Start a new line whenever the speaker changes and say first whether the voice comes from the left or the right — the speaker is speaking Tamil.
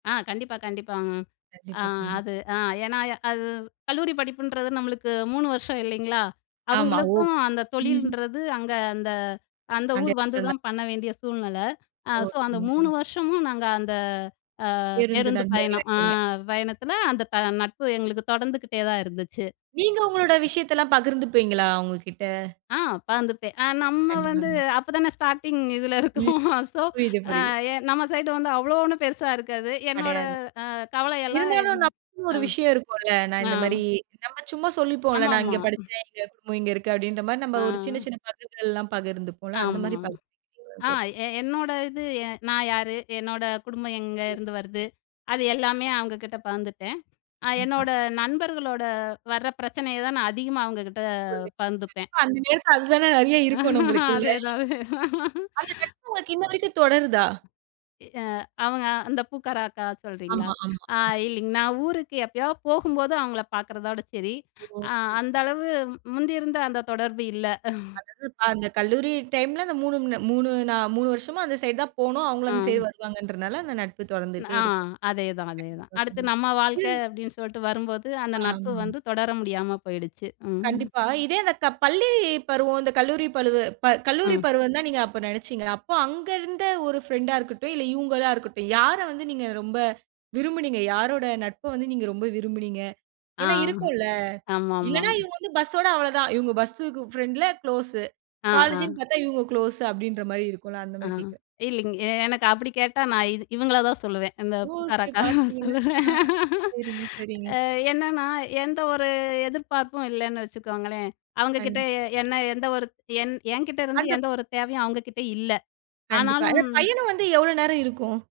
left: ஆ கண்டிப்பா, கண்டிப்பாங்க. அ
right: கண்டிப்பா, கண்டிப்பா.
left: அது அ ஏன்னா அது கல்லூரி படிப்புன்றது நம்மளுக்கு 3 வருஷம் இல்லைங்களா,
right: ஆமா. ஓ,
left: அவங்களுக்கும் அந்த
right: ம்ஹ்ம்.
left: தொழிலன்றது அங்க அந்த அந்த
right: அந்த
left: ஊர்
right: இடத்துல [unintelligible]
left: வந்துதான் பண்ண வேண்டிய சூழ்நிலை. அ
right: ஓ!
left: ஸோ அந்த
right: சரி,
left: 3
right: சரி.
left: வருஷமும் நாங்க அந்த, அ
right: பேருந்து
left: பேருந்து
right: நண்பர்களா
left: பயணம், அ
right: இருக்கீங்க.
left: பயணத்துல அந்த த நட்பு எங்களுக்கு தொடர்ந்துக்கிட்டே தான் இருந்துச்சு.
right: நீங்க உங்களோட விஷயத்தெல்லாம் பகிர்ந்துப்பீங்களா அவுங்ககிட்ட?
left: அ பகுந்துபேன். அ நம்ம வந்து
right: கண்டிப்பாங்க.
left: அப்பதானே ஸ்டார்ட்டிங் இதுல
right: ம்.
left: இருக்கோம் ஸோ
right: புரியுது,
left: அ
right: புரியுது.
left: எ நம்ம சைடு வந்து அவ்ளோ ஒண்ணு பெருசா இருக்காது. என்னோட
right: கிடையாது.
left: அ கவலை எல்லாம்,
right: இருந்தாலும் நமக்கு ஒரு
left: அ,
right: விஷயம் இருக்கும்ல. நான்
left: அ.
right: இந்த மாரி நம்ம சும்மா சொல்லிப்போம்ல, "நான்
left: ஆமாமா,
right: இங்க
left: ம்.
right: படிச்சேன். எங்க குடும்பம் இங்க இருக்கு." அப்டின்ற மாரி நாம ஒரு சின்ன,
left: அ.
right: சின்ன பகுதிகள்லாம் பகிர்ந்துப்போம்ல, அந்த
left: ஆமா,
right: மாரி பகிர்ந்துபீங்களானு
left: ஆ
right: கேட்டேன்.
left: எ என்னோடது நான் யாரு? என்னோட குடும்பம் எங்கே
right: ம்.
left: இருந்து வருது? அது எல்லாமே அவங்க கிட்ட பகிர்ந்துட்டேன். அ
right: கண்டிப்பா.
left: என்னோட நண்பர்களோட வர பிரச்சனையை தான் நான் அதிகமா அவங்ககிட்ட
right: [unintelligible]
left: பகிர்ந்துப்பேன்.
right: கண்டிப்பா அந்த நேரத்துல அதுதானே நெறையா இருக்கும் நம்மளுக்குள்ள!
left: அதே தான், அதே தான்.
right: அந்த நட்பு உனக்கு இன்ன வரைக்கும் தொடருதா?
left: எ அ அவங்க, அந்த பூக்கார அக்கா சொல்றீங்களா?
right: ஆமா, ஆமா,
left: ஆ
right: ஆமா.
left: இல்லைங்க நான் ஊருக்கு எப்பயா போகும்போது, அவங்கள பாக்குறதோட சரி.
right: ஓ!
left: அ
right: சரி,
left: அந்த
right: சரி.
left: அளவு முந்தி இருந்த அந்த தொடர்பு இல்ல.
right: அதாவது அந்த கல்லூரி டைம்ல் அந்த 3 3 நா, 3 வருஷமா அந்த சைட் தான் போனோம், அவங்க அந்த
left: அ.
right: சைட் வருவாங்கன்றனால. அந்த நட்பு
left: நா
right: தொடர்ந்துட்டே இருக்கு.
left: அதேதான் அதேதான். அடுத்து நம்ம வாழ்க்க
right: [unintelligible]
left: அப்டின்னு சொல்லிட்டு வரும்போது, அந்த நட்பு
right: ஆமா.
left: வந்து தொடர முடியாம போயிடுச்சு. ம்.
right: கண்டிப்பா. இதேது க பள்ளி பருவம் இந்த கல்லூரி பழுவு ப கல்லூரி
left: ம்.
right: பருவம் தான் நீங்க அப்ப நினைச்சீங்களா? அப்ப அங்க இருந்த ஒரு ஃப்ரெண்ட்டா இருக்கட்டும் இல்ல, இவங்களா இருக்கட்டும், யார வந்து நீங்க ரொம்ப விரும்பினீங்க? யாரோட நட்ப வந்து நீங்க ரொம்ப விரும்பினீங்க.
left: ஆ,
right: ஏன்னா இருக்கும்ல.
left: ஆமாமா.
right: இல்லன்னா இவங்க வந்து பஸ்ஸோட அவ்ளோ தான். இவங்க பஸ் ஃப்ரெண்ட்ல க்ளோஸ்.
left: அ,
right: காலேஜ்ன்னு
left: அ.
right: பாத்தா, இவங்க க்ளோஸ் அப்டின்ற மாரி இருக்கும்ல. அந்த
left: ஆ
right: மாரி கேட்குறேன்.
left: இல்லைங்க. எனக்கு அப்டி கேட்டா, நான் இது இவங்கள தான் சொல்லுவேன். இந்த
right: ஓ!
left: பூக்கார
right: சரி
left: அக்கா
right: பார்த்தீங்களா, அ.
left: சொல்லுவேன்.
right: சரிங்க, சரிங்க.
left: அ என்னன்னா, எந்த ஒரு எதிர்பார்ப்பும் இல்லன்னு வச்சுக்கோங்களேன். அவங்க கிட்ட
right: கண்டிப்பா.
left: எ என்ன எந்த ஒரு என் என்கிட்ட இருந்து
right: அந்தப்
left: எந்த ஒரு தேவையும் அவங்ககிட்ட இல்ல.
right: கண்டிப்பா. அந்தப்
left: ஆனாலும்
right: பயணம் வந்து எவ்ளோ நேரம் இருக்கும்?